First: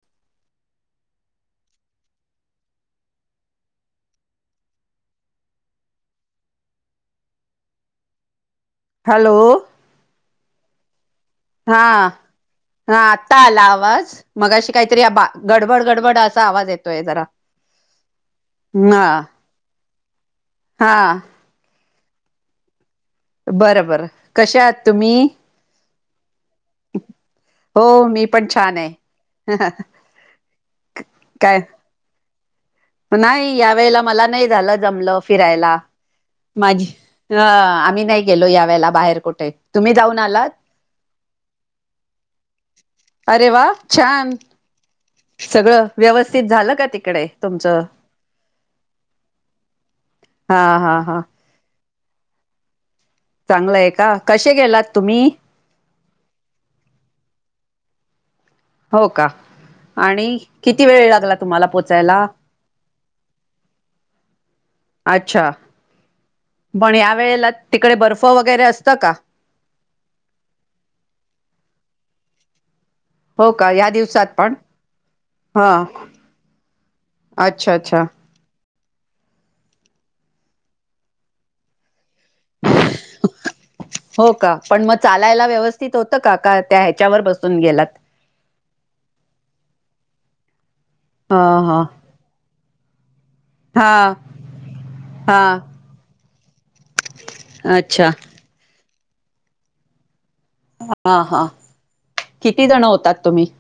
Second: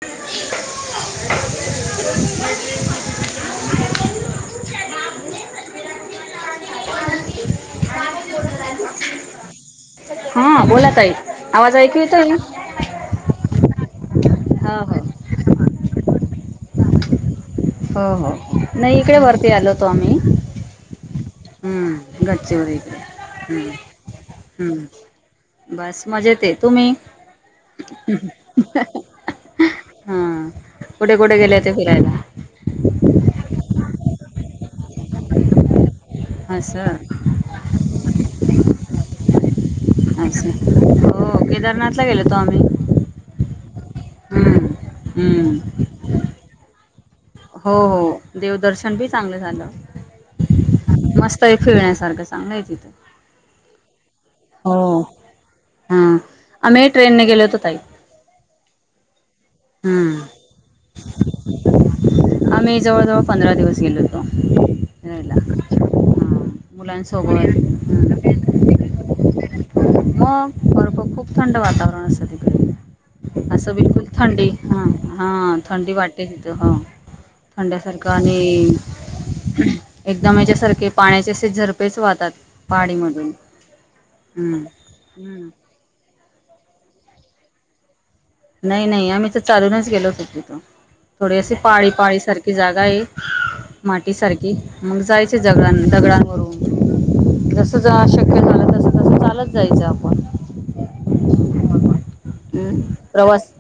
[inaudible] Hello. हा बोला ताई. आवाज हा ऐकू येतोय? हा आता आला आवाज. मगाशी काहीतरी बा गडबड गडबड असा आवाज येतोय जरा. हो हो नाही हा इकडे वरती आलो होतो आम्ही. हा. हम्म गडचिरोली का हम्म बरं बरं कशा आहात तुम्ही हम्म बस मजेत आहे. तुम्ही हो मी पण छान आहे. काय? द्यायला [inaudible] नाही यावेेळेला मला नाही झालं जमलं फिरायला. असं माझी. आम्ही नाही गेलो यावेेळेला बाहेर कुठे तुम्ही जाऊन आलात. हो केदारनाथ ला गेलो होतो आम्ही. अरे वा छान हम्म हम्म सगळं, व्यवस्थित झालं का तिकडे. हो. तुमचं हो देवदर्शन बी चांगलं झालं हा हा हा मस्त. फिरण्यासारखं चांगलंय तिथं चांगलंय आहे का. कसे गेलात हो तुम्ही? हा. आम्ही ट्रेननेे गेले होतो ताई. हो का आणि हम्म किती वेळ लागला तुम्हाला पोहोचायला आम्ही जवळजवळ पंधरा दिवस गेलो होतो अच्छा राहायला. पण या वेळेला तिकडे बर्फ वगैरे असत का? मग बरोखर खूप थंड वातावरण असल तिकडे हो का असं या बिलकुल दिवसात थंडी पण? हा हा थंडी वाटे तिथं ह अच्छा अच्छा आणि एकदम याच्या्यासारखे पाण्याचे असे झरपेच वाहतात. पहाडी मधून हो का हम्म पण मग चालायला हम्म व्यवस्थित होतं का का त्या ह्याच्यावर बसून गेलात. नाही नाही आम्ही तर चालूनच गेलोत तिथून थोडी हा अशी हा पाळी पाळी सारखी जागा आहे एक. माटी हा सारखी मग जायचे हा. दगडान दगडांवरून जस जान अच्छा शक्य झालं तस तस चालत जायचं आपण हा हा किती हम् जण होतात तुम्ही? प्रवास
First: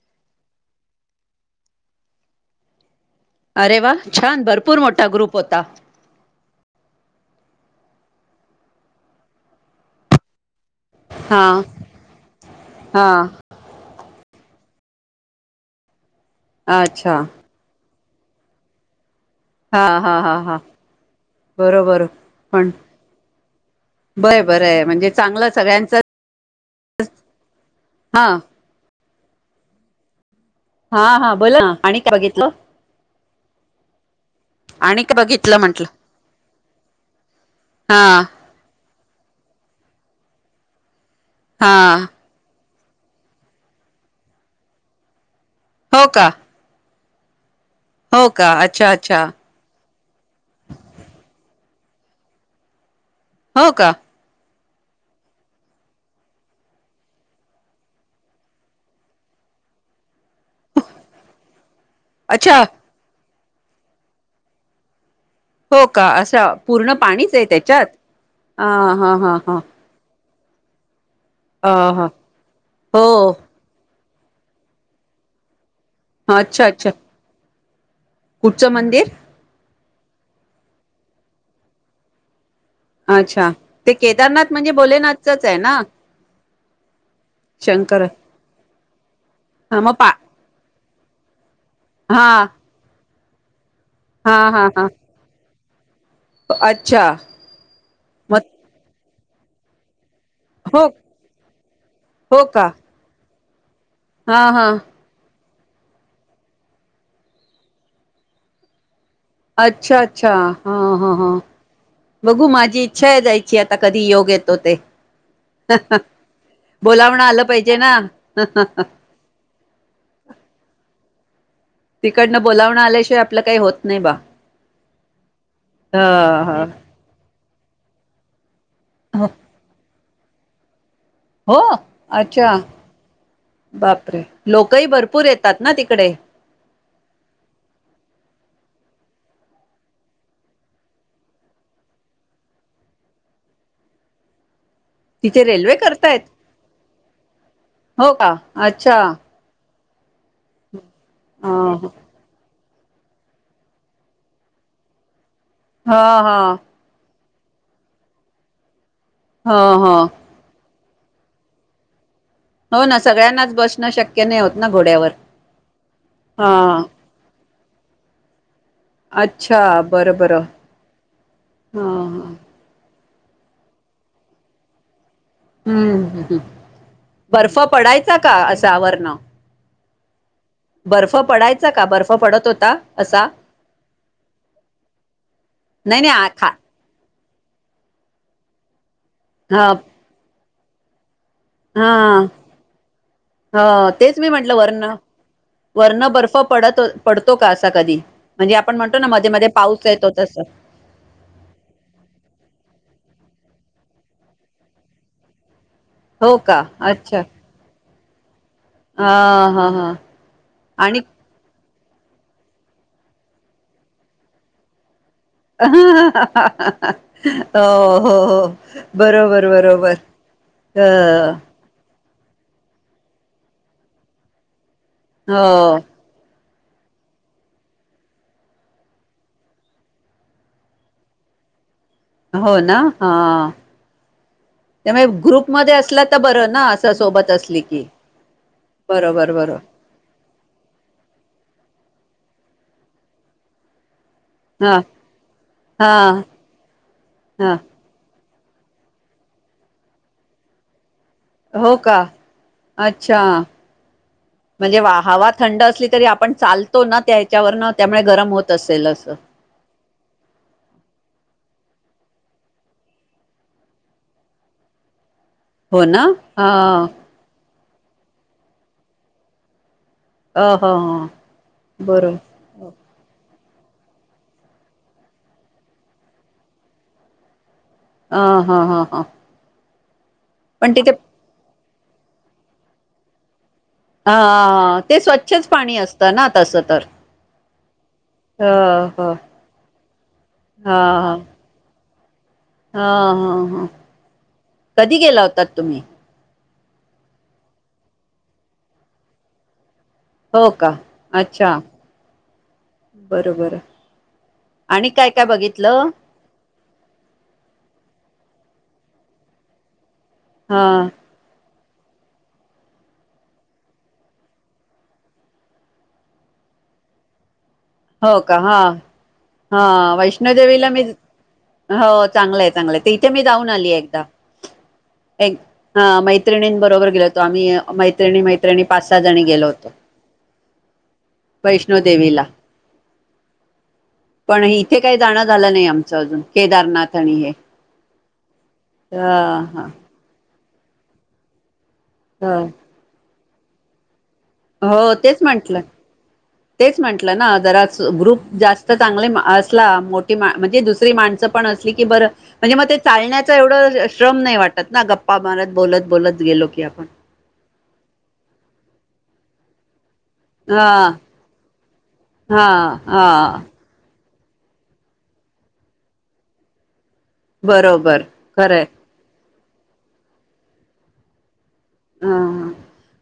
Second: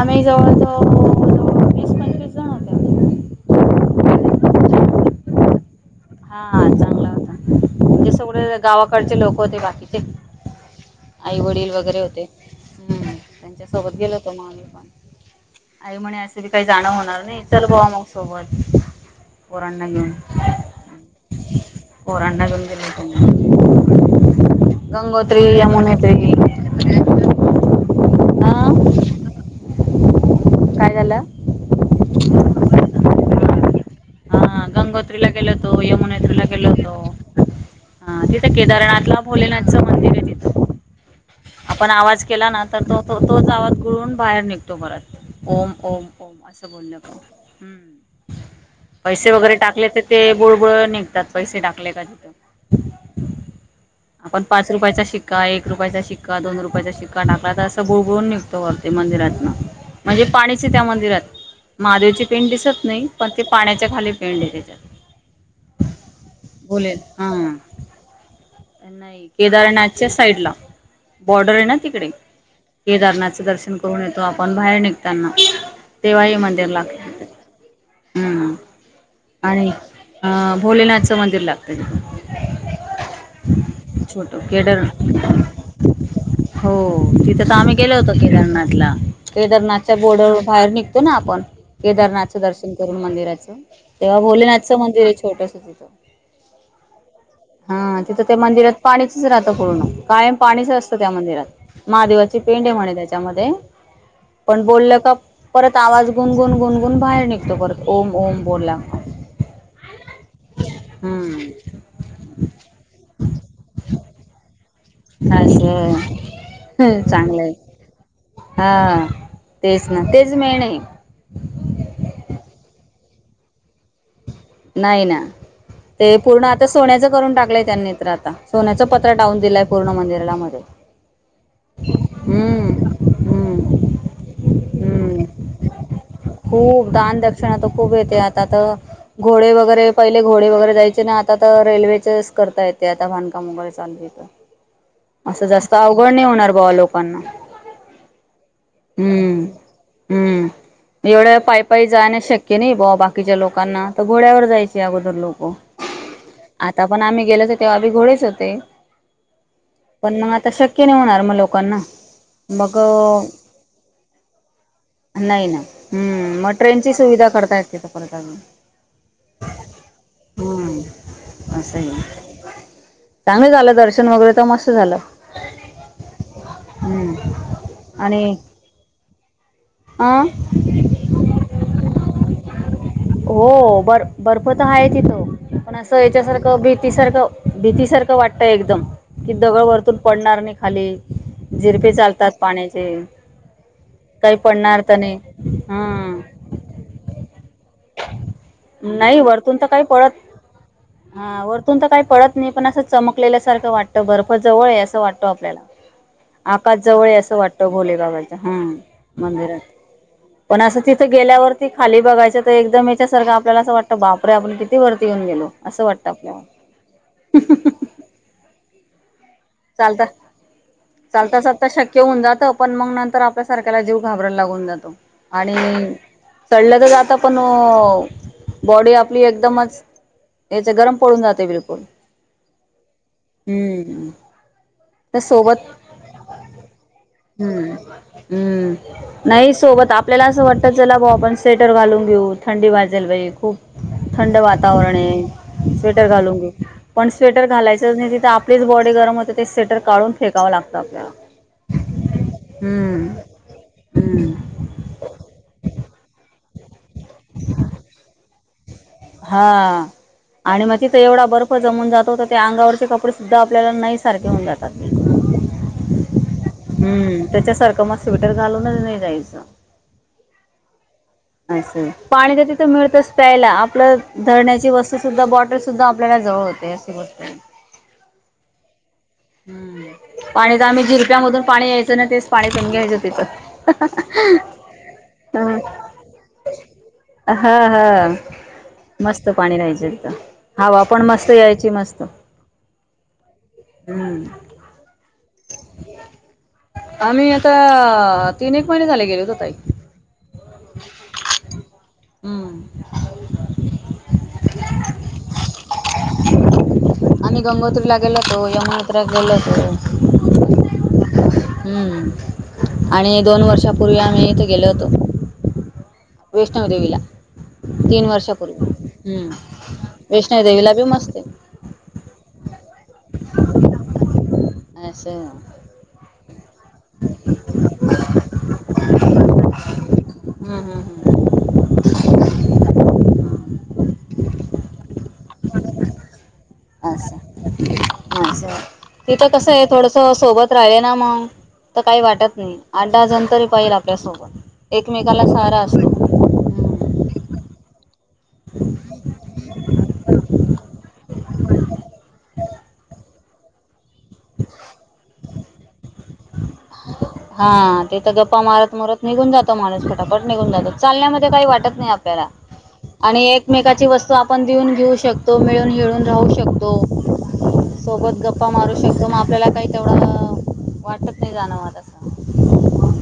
आम्ही जवळ जवळ वीस पंचवीस जण होते आम्ही. अरे वा छान भरपूर मोठा ग्रुप होता. हा चांगला होता म्हणजे सगळे गावाकडचे लोक होते बाकीचे आई हा वडील वगैरे होते हा हम्म त्यांच्यासोबत गेलो होतो म आ्ही पण आई म्हणे असं बी काही जाणं अच्छा होणार नाही चल बवा मग सोबत पोरांना हा घेऊन हा हा हा बरोबर. पोरांना घेऊन पण गेलो होतो बरं बरं मग आहे म्हणजे गंगोत्री चांगलं सगळ्यांच यमुनेत्री हा हा काय हा झालं हा बोला आणि काय बघितलं हा आणि काय गंगोत्रीला गेलो बघितलं होतो म्हंटलं यमुनेत्रीला गेल होतो ह हा तेच केदारनाथला भोलेनाथचं मंदिर आहे तिथं हा आपण आवाज केला ना तर तो तो तोच आवाज गुळून बाहेर निघतो परत ओम ओम हो का ओम अस सबू नक हो का अच्छा अच्छा टाकले तर ते बुळबुळ निघतात पैसे टाकले का तिथं हो का आपण पाच रुपयाचा शिक्का एक रुपयाचा शिक्का दोन रुपयाचा शिक्का टाकका तर असं गोळूनघ तो असते मंदिरात ना म्हणजे पाणी त्या मंदिरात महादेवची पिंड अच्छा दिसत नाही पण ते पाण्याच्या खाली पिंड आहे त्याच्यात हो का असं पूर्ण बोलेल हा पाणीच आहे त्याच्यात हा हा नाही हा हा केदारनाथच्या साईड ला बॉर्डर आहे अ ना ह तिकडे हो केदारनाथचं दर्शन करून येतो आपण बाहेर निघताना तेव्हाही अच्छा मंदिर अच्छा लागतं कुठचं मंदिर आणि अ भोलेनाथचं मंदिर लागत अच्छा ते केदारनाथ म्हणजे केदार भोलेनाथचच आहे ना हो तिथे तर आम्ही गेलो शंकर होतो केदारनाथला हा मग केदारनाथच्या पा बोर्डरवर बाहेर निघतो ना आपण हा केदारनाथचं दर्शन करून मंदिराचं तेव्हा हा हा भोलेनाथचं हा मंदिर आहे छोटस त होथं अच्छा हा तिथं त्या मग मंदिरात पाणीचच राहत पूर्ण कायम पाणीच हो असतं त्या मंदिरात महादेवाची हो का पिंड आहे म्हणे त्याच्यामध्ये हा पण हा बोलल का परत आवाज गुणगुण गुणगुून बाहेर निघतो परत ओम ओम बोलला अच्छा अच्छा हा हा हा हम्म बघू माझ इच्छा जायची आता कधी योग येतो ते असं बोलावणा आलं चांगलंय पाहिजेना. तेचना, तेच मेन आहे. तिकडनं बोलावणं आल्याशिवाय आपलं काही होत नाही बा. नाही ना ते पूर्ण हा आता सोन्याचं करून टाकलंय त्यांनी तर आता. सोन्याचं पत्रा हा टावून दिलंय पूर्ण मंदिरामध्ये. हो अच्छा हम्म बापरे लोकही हम्म भरपूर येतात ना तिकडे? खूप दान दक्षिणा तर खूप येते आता तर घोडे वगैरे पहिले घोडे वगैरे जायचे ना आता तर रेल्वेचेच करता येते आता बाधकाम वगैरे चालय [inaudible] तिथे असं जास्त रेल्वे अवघड करतायत नाही होणार बाव लोकांना हो का अच्छा हम्म. हम्म एवढं पायी, ह पायी जाण शक्य नाही बा बाकीच्या लोकांना. तर घोड्यावर जायचे अगोदर लोक हा, हा. आता पण आम्ही गेलो होतो तेव्हा बी घोडेच होते ह ह पण मग आता शक्य की नाही होणार मग लोकांना मग हो ना सगळ्यांनाच बसणं शक्य नाही होत ना घोड्यावर नाही ना ह मग हा ट्रेनची सुविधा करता येतका? परत आणून अच्छा, बरं, बरं, हम्म असं हा, आहे. हा. चांगलं झालं दर्शन वगैरे तर मस्त झाल. हम्म, बर्फ पडायचा का असा वरण? आं.. बर्फ पडायचा का बर्फ पडत होता? असा हो बर्फ, बर्फ तर आहेच इथ पण असं नाही नाही आ खा याच्यासारखं भीती सारख भीती सारखं वाटतय एकदम कि दगड ह वरतून पडणार नाही खाले झिरपे चालतात पाण्याचे. हा तेच मी काही म्हटलं पडणार वर्ण, तर नाही वर्ण हा बर्फ पडत, पडतो का असा कधी म्हणजे आपण म्हणतो ना नाही मध्ये, मध्ये वरतून तर काही पाऊस येतो पडत तस? हा. वरतून तर काही पळत नाही पण असं चमकलेल्यासारखं वाटतं बर्फ जवळ आहे असं वाटतो आपल्याला हो का आकाश जवळ आहे अच्छा असं वाटतं भोलेबाबाच्या हम्म. हा मंदिरात हा हा पण असं आणि तिथं गेल्यावर खाली बघायच तर एकदम याच्यासारखं आपल्याला असं वाटतं बापर आपण किती वरती येऊन गेलो. ह, असं वाटतं हा, आपल्याला हा, हा, हो, हो. बरोबर, बरोबर चालतं अ चालता चालता शक्य होऊन जात पण मग नंतर आपल्या सारख्याला जीव घाबराला लागून जातो आणि हो चढलं तर जात पण बॉडी आपली एकदमच याच गरम पडून जाते बिलकुल. होना, हा.. त्यामुळे त्या सोबत ग्रुपमध्ये असला तर बरं ना असं सोबत असली हम्म, की हम्म बरोबर नाही बरोबर सोबत आप आपल्याला असं वाटतं चला भाऊ आपण स्वेटर घलून घेऊ, थंडी वाजायला बाये खूप थंड हा वातावरण आहे स्वेटर हा घालून घेऊ पण स्वेटर हा घालायचं तिथे आपलीच बॉडी गरम होते ते स्वेटर काढून फेकाव लागतं आपल्याला. होका, हम्म अच्छा. हम्म म्हणजे वा हवा थंड असली तरी आपण चालतो ना त्याच्यावरन त्यामुळे गरम होत असेल अस. हा.. आणि मग तिथं एवढा बर्फ जमून जातो तर त्या अंगावरचे कपडे सुद्ध आपल्याला नाही सारखे होऊन जातात. होना. हम्म त्याच्यासारखं मग स्वेटर घालूनच नाही जायच. अ, ह, ह. असं बरोबर पाणी तर तिथं मिळतेस. प्यायला आपलं धरण्याची वस्तू सुद्धा बॉटल सुद्धा आपल्याला जवळ होते अशी गोष्ट आहे ह हा ह हा हम्म पाणीच आम्ही जिरप्यामधून पाणी यायचं ना तेच पाणी सण घ्यायचं तिथं हा ते स्वच्छच पाणी असतं ना तसं तर हा हा ह ह मस्त पाणी रा्यायचत हवा पण मस्त यायची मस्त हा हा हा हम्म कधी गेला होता तुम्ही आम्ही आता तीन एक महिने झाले गेलेो होत तई हो का अच्छा हम्म बरोबर आणि काय काय बघितलं आणि गंगोत्रीला गेलो तो यमयात्र्या गेलतो हा हम्म आणि दोन वर्षापूर्वी आम्ही इथे गेलो होतो वैष्णव देवीला तीन हो का वर्षापूर्वी हा हम्म हा वैष्णो वैष्णोदेवीला देेवीला बी मी मस्त हो चांगलं आहे चांगलंय ते इथे मी जाऊन आली आहे एकदा आहे असं एक हा मैत्रिणीं बरोबर गेलो होतो आम्ही मैत्रिणी मैत्रिणी पाच सहा जणी गेलो होतो हम्म हम् हम् वैष्णो देवीला पण इथे काही जाणं झालं नाही आमचं अजून केदारनाथ अच आणि हे अा तिथं कसं ह आहे थोड सोबत राहिले ना मग तर काही वाटत ह नाही आठ दहा जण तरी पाहिल आपल्यासोबत हो तेच एकमेकाला सारा म्हंटलं असतो तेच म्हंटलं ना जरा ग्रुप जास्त चांगले असला मोठी म्हणजेु ण ब म्हण श्रम नाही वाटत ना गप्पा मारत बोलत बोलत गेलो की आपण हा तेथ गप्पा मारत मारत निघून जातो माणसक झट निघून जात हा चालण्यामध्ये काही वाटत नाही आपल्याला हा आणि हा एकमेची वस्तू आपण देऊन घेऊ शकतो मिळून हळून राहू शकतो बरोबर सोबत गप्पा खरंय मारू शकतो मग आपल्याला काही तेवढं वाटत नाही जाणंवता ह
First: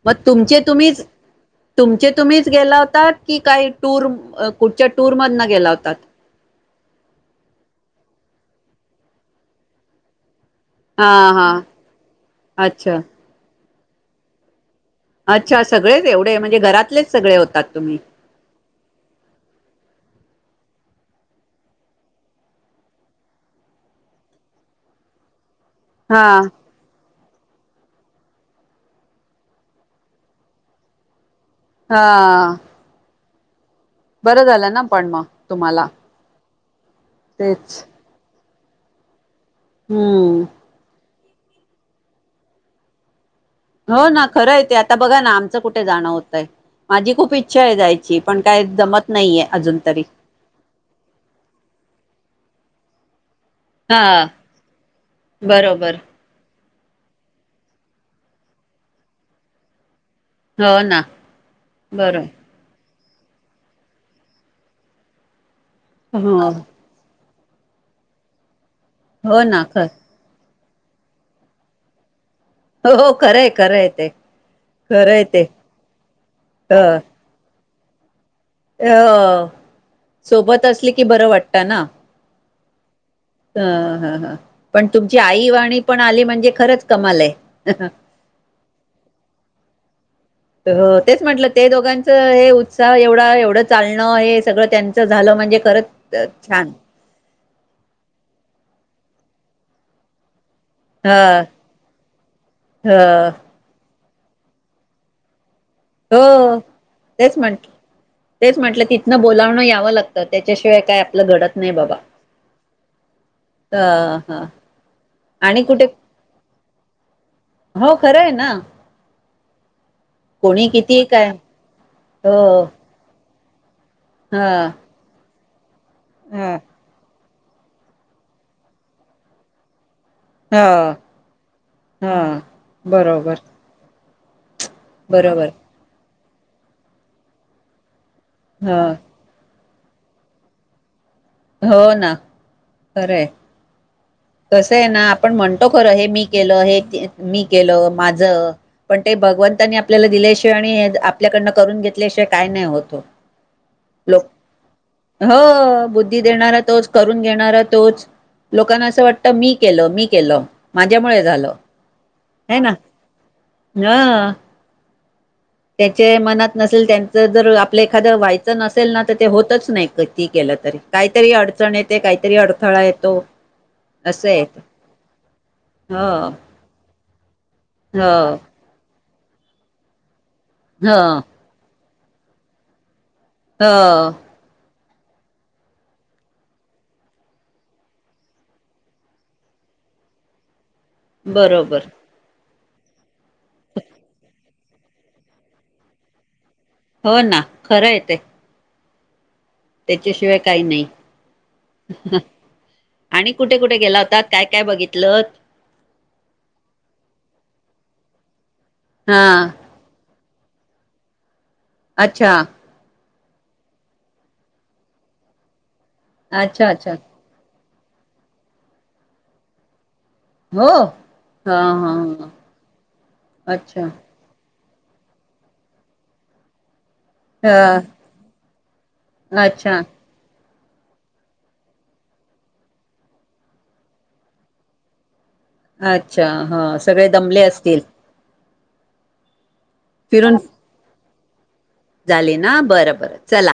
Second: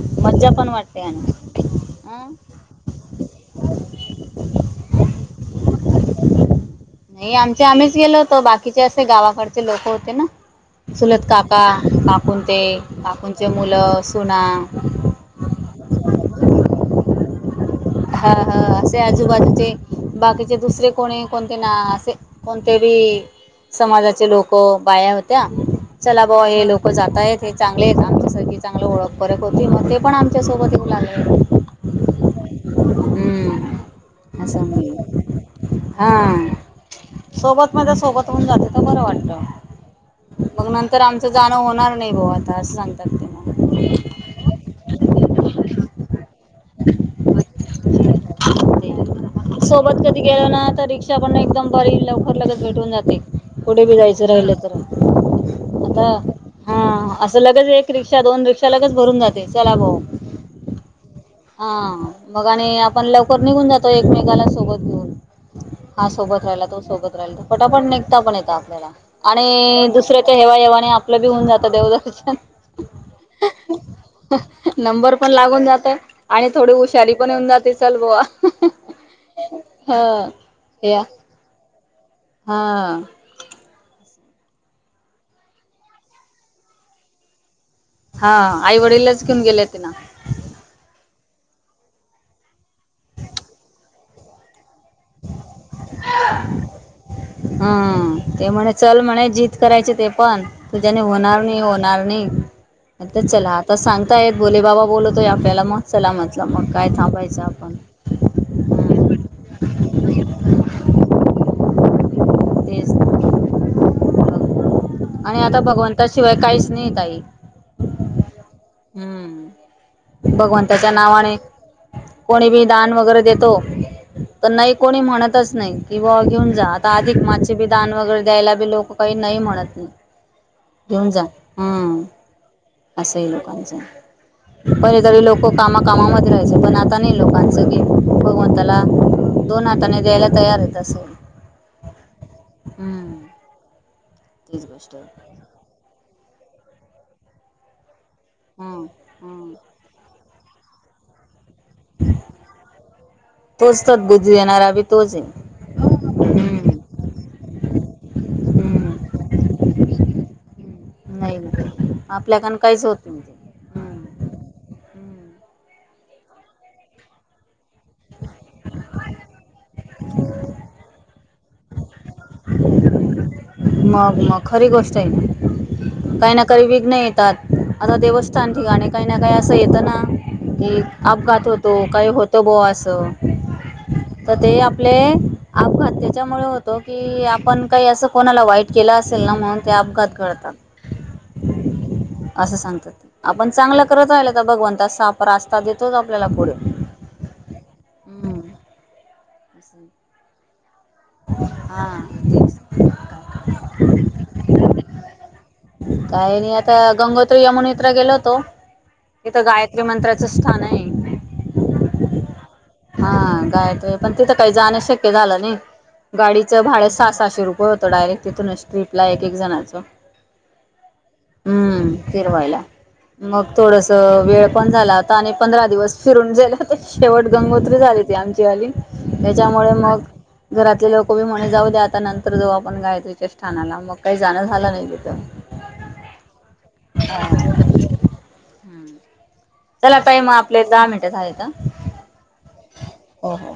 मग तुमचे तुम्हीच आणि तुमचे हं? तुम्हीच गेला होतात की काही टूर कुठच्या टूरमधून गेला होतात नाही आमच्या आम्हीच गेलो होतो बाकीचे असे गावाकडचे लोक होते ना हा सुलत हा काका काकु ते अच्छा काकूंचे मुलं सुना अच्छा सगळेच एवढे म्हणजे घरातलेच सगळे होतात तुम्ही हा हा असे आजूबाजूचे बाकीचे दुसरे कोणी कोणते ना असे कोणत्या बी समाजाचे लोक बाया्या होत्या हा चला बो हे लोकं जात आहेत. ते चांगले आहेत आमच्यासाठी चांगलं ओळख परक होती मग ते पण आमच्यासोबत येऊ लागले. हां. हम्म. असं ना पण मग तुम्हाला हा सोबत तेच म्ह सोबत होन जात तर बरं वाटत हम्म मग नंतर आमचं जाणं होणार नाही भाऊ आता असं सांगतात ते हो ना खरं येते आता बघा ना आमचं कुठे जाणं होतंय माझी खूप इच्छा आहे जायची पण काय जमत नाहीये मग अजून सोबत तरी कधी गेलो ना तर रिक्षा पण एकदम बरी लवकर लगेच भेटून जाते. कुठं बी हा जायचं राहिलं तर बरोबर आता हां असं लगेच एक रिक्षा दोन रिक्षा लगेच भरून जाते चला भाऊ. हो ना हा बरोबर मग आणि आपण लवकर निघून जातो एकमेकाला सोबत घेऊन. हा सोबत हो राहिला तो सोबत राहिला पटापट निघता पण येत आपल्याला. हो ना खरं आणि दुसरे ते हेवाहेवाने आपलं बी होऊन जात देवदर्शन. हो हो खरंय खरंय ते नंबर खरंय पण ते लागून जातो. आणि थोडी अ उ पण येऊन जाते चल बुवा. अ ह सोबत असले या की बर वाटत ना. हा अ हं हं पण तुमची आई वाणी पण आली म्हणजे खरच कमाल आहे. हां आई वडीलच घेऊन गेले होते ना. तेच म्हटल ते दोघांच हे उत्साह एवढा. एवढ चालण हे सगळ त्यां च झाल म्हणजे खरच छान. हम्म ते म्हणे चल म्हणे जिद्द करायचे ते पण. तुझ्याने ह होणार नाही. होणार नाही. ह म्हटल चला आत आता सांगता येत भोलेबाबा बोलवतायेत आपल्याला. मग चला म्हटल हो मग. काय थांबायच तेच म्हंटलं आपण. तेच म्हटल तिथन बोलावण याव लागत. त्याच्याशिवाय काय आपल घडत नाही बाबा. तेच हं हं आणि आता भगवंताशिवाय काहीच नाही ताई. हो खरं आहे ना. हम्म कोणी भगवंताच्या किती काय नावाने कोणी हो बी दान वगैरे देतो हा तर नाही कोणी म्हणतच नाही. की बाबा हा घेऊन जा अधिक मास तेबी दान वगैरे द्यायला बी लोक काय नाही म्हणत नाहीत. हा घेऊन जा हम्म हा अस आहे बरोबर लोकांच. पहिले तरी लोक बरोबर कामा कामामध्ये राहायचे. पण आता नाही लोकांच घेण ह भगवंतला दोन हाताने द्यायला तयार आहेत अस. हो ना खर आहे. तीच कस आहे गोष्ट ना आपण म्हण तो खर हे मी केल. हे की मी केल. माझं हम्म पण ते हम्म भगवंतांनी आपल्याला दिल्याशिवाय आणि ह्या आपल्याकडनं करून घेत ल्याशिवाय काय नाही होत हो. तोच लोक सद्बुद्धी देणारा बी तोच आहे. हो बुध बुद्धी देणारा हम्म. तोच. करून घेणार तोच. लोकांना हम्म अस वाटत मी केल. मी केल. माझ्यामुळे नाही झाल. ना आपल्याकन हे ना. काहीच होत नाही ते. हम्म त्याच्या मनात नसेल त्यांच जर आपल एखाद व्हायच नसेल ना तर ते होतच नाही किती केलं तरी. काहीतरी अडचण येते. काहीतरी अडथळा येतो. मग असं मग येत खरी गोष्ट आहे ना. हो काही ना काही विघ्न येतात. आता हो देवस्थान ठिकाणी काही ना काही अस येत ना की, ह अपघात होतो. काही होत बुवा अस. हो तर ते आपले अपघात त्याच्यामुळे होतो की, आपण काही अस कोणा वाईट केल असेल ना म्हणून ते अपघात घडतात. बरोबर असं सांगतात. आपण चांगल करत राहिल तर भगवंत साफ रास्ता देतोच आपल्याला पुढ. हो ना खर आहे ते. त्याच्याशिवाय काही नाही. हा तेच आणि कुठे कुठे गेला होतात. काय काय बघितल? काय नाही आता गंगोत्री यमुनोत्रीला गेलो होतो. हा तिथ गायत्री मंत्राच स्थान आहे. अच्छा हा गायत्री. पण तिथ काही जाण शक्य झाल नाही. गाडीच अच्छा भाड अच्छा सहा सहाशे रुपये होत डायरेक्ट तिथूनच ट्रीपला एक एक जणाच हो हा हा हम्म ह फिरवायला मग अच्छा थोडस वेळ पण झाला होता. आणि पंधरा दिवस फिरून झाले होते. शेवट ह गंगोत्री झाले होती आमचीवाली. त्याच्यामुळे अच्छा मग घरातले लोक बी म्हणे जाऊ द्या, आता नंतर जाऊ आपण गायत्रीच्या स् ठाणाला मग काही जाणं झालं नाही तिथं. अच्छा हं सगळे दमले हा असतील? चला ताई म आपले दहा मिनटं झालेत हं. झाली ना बरं बरं चला.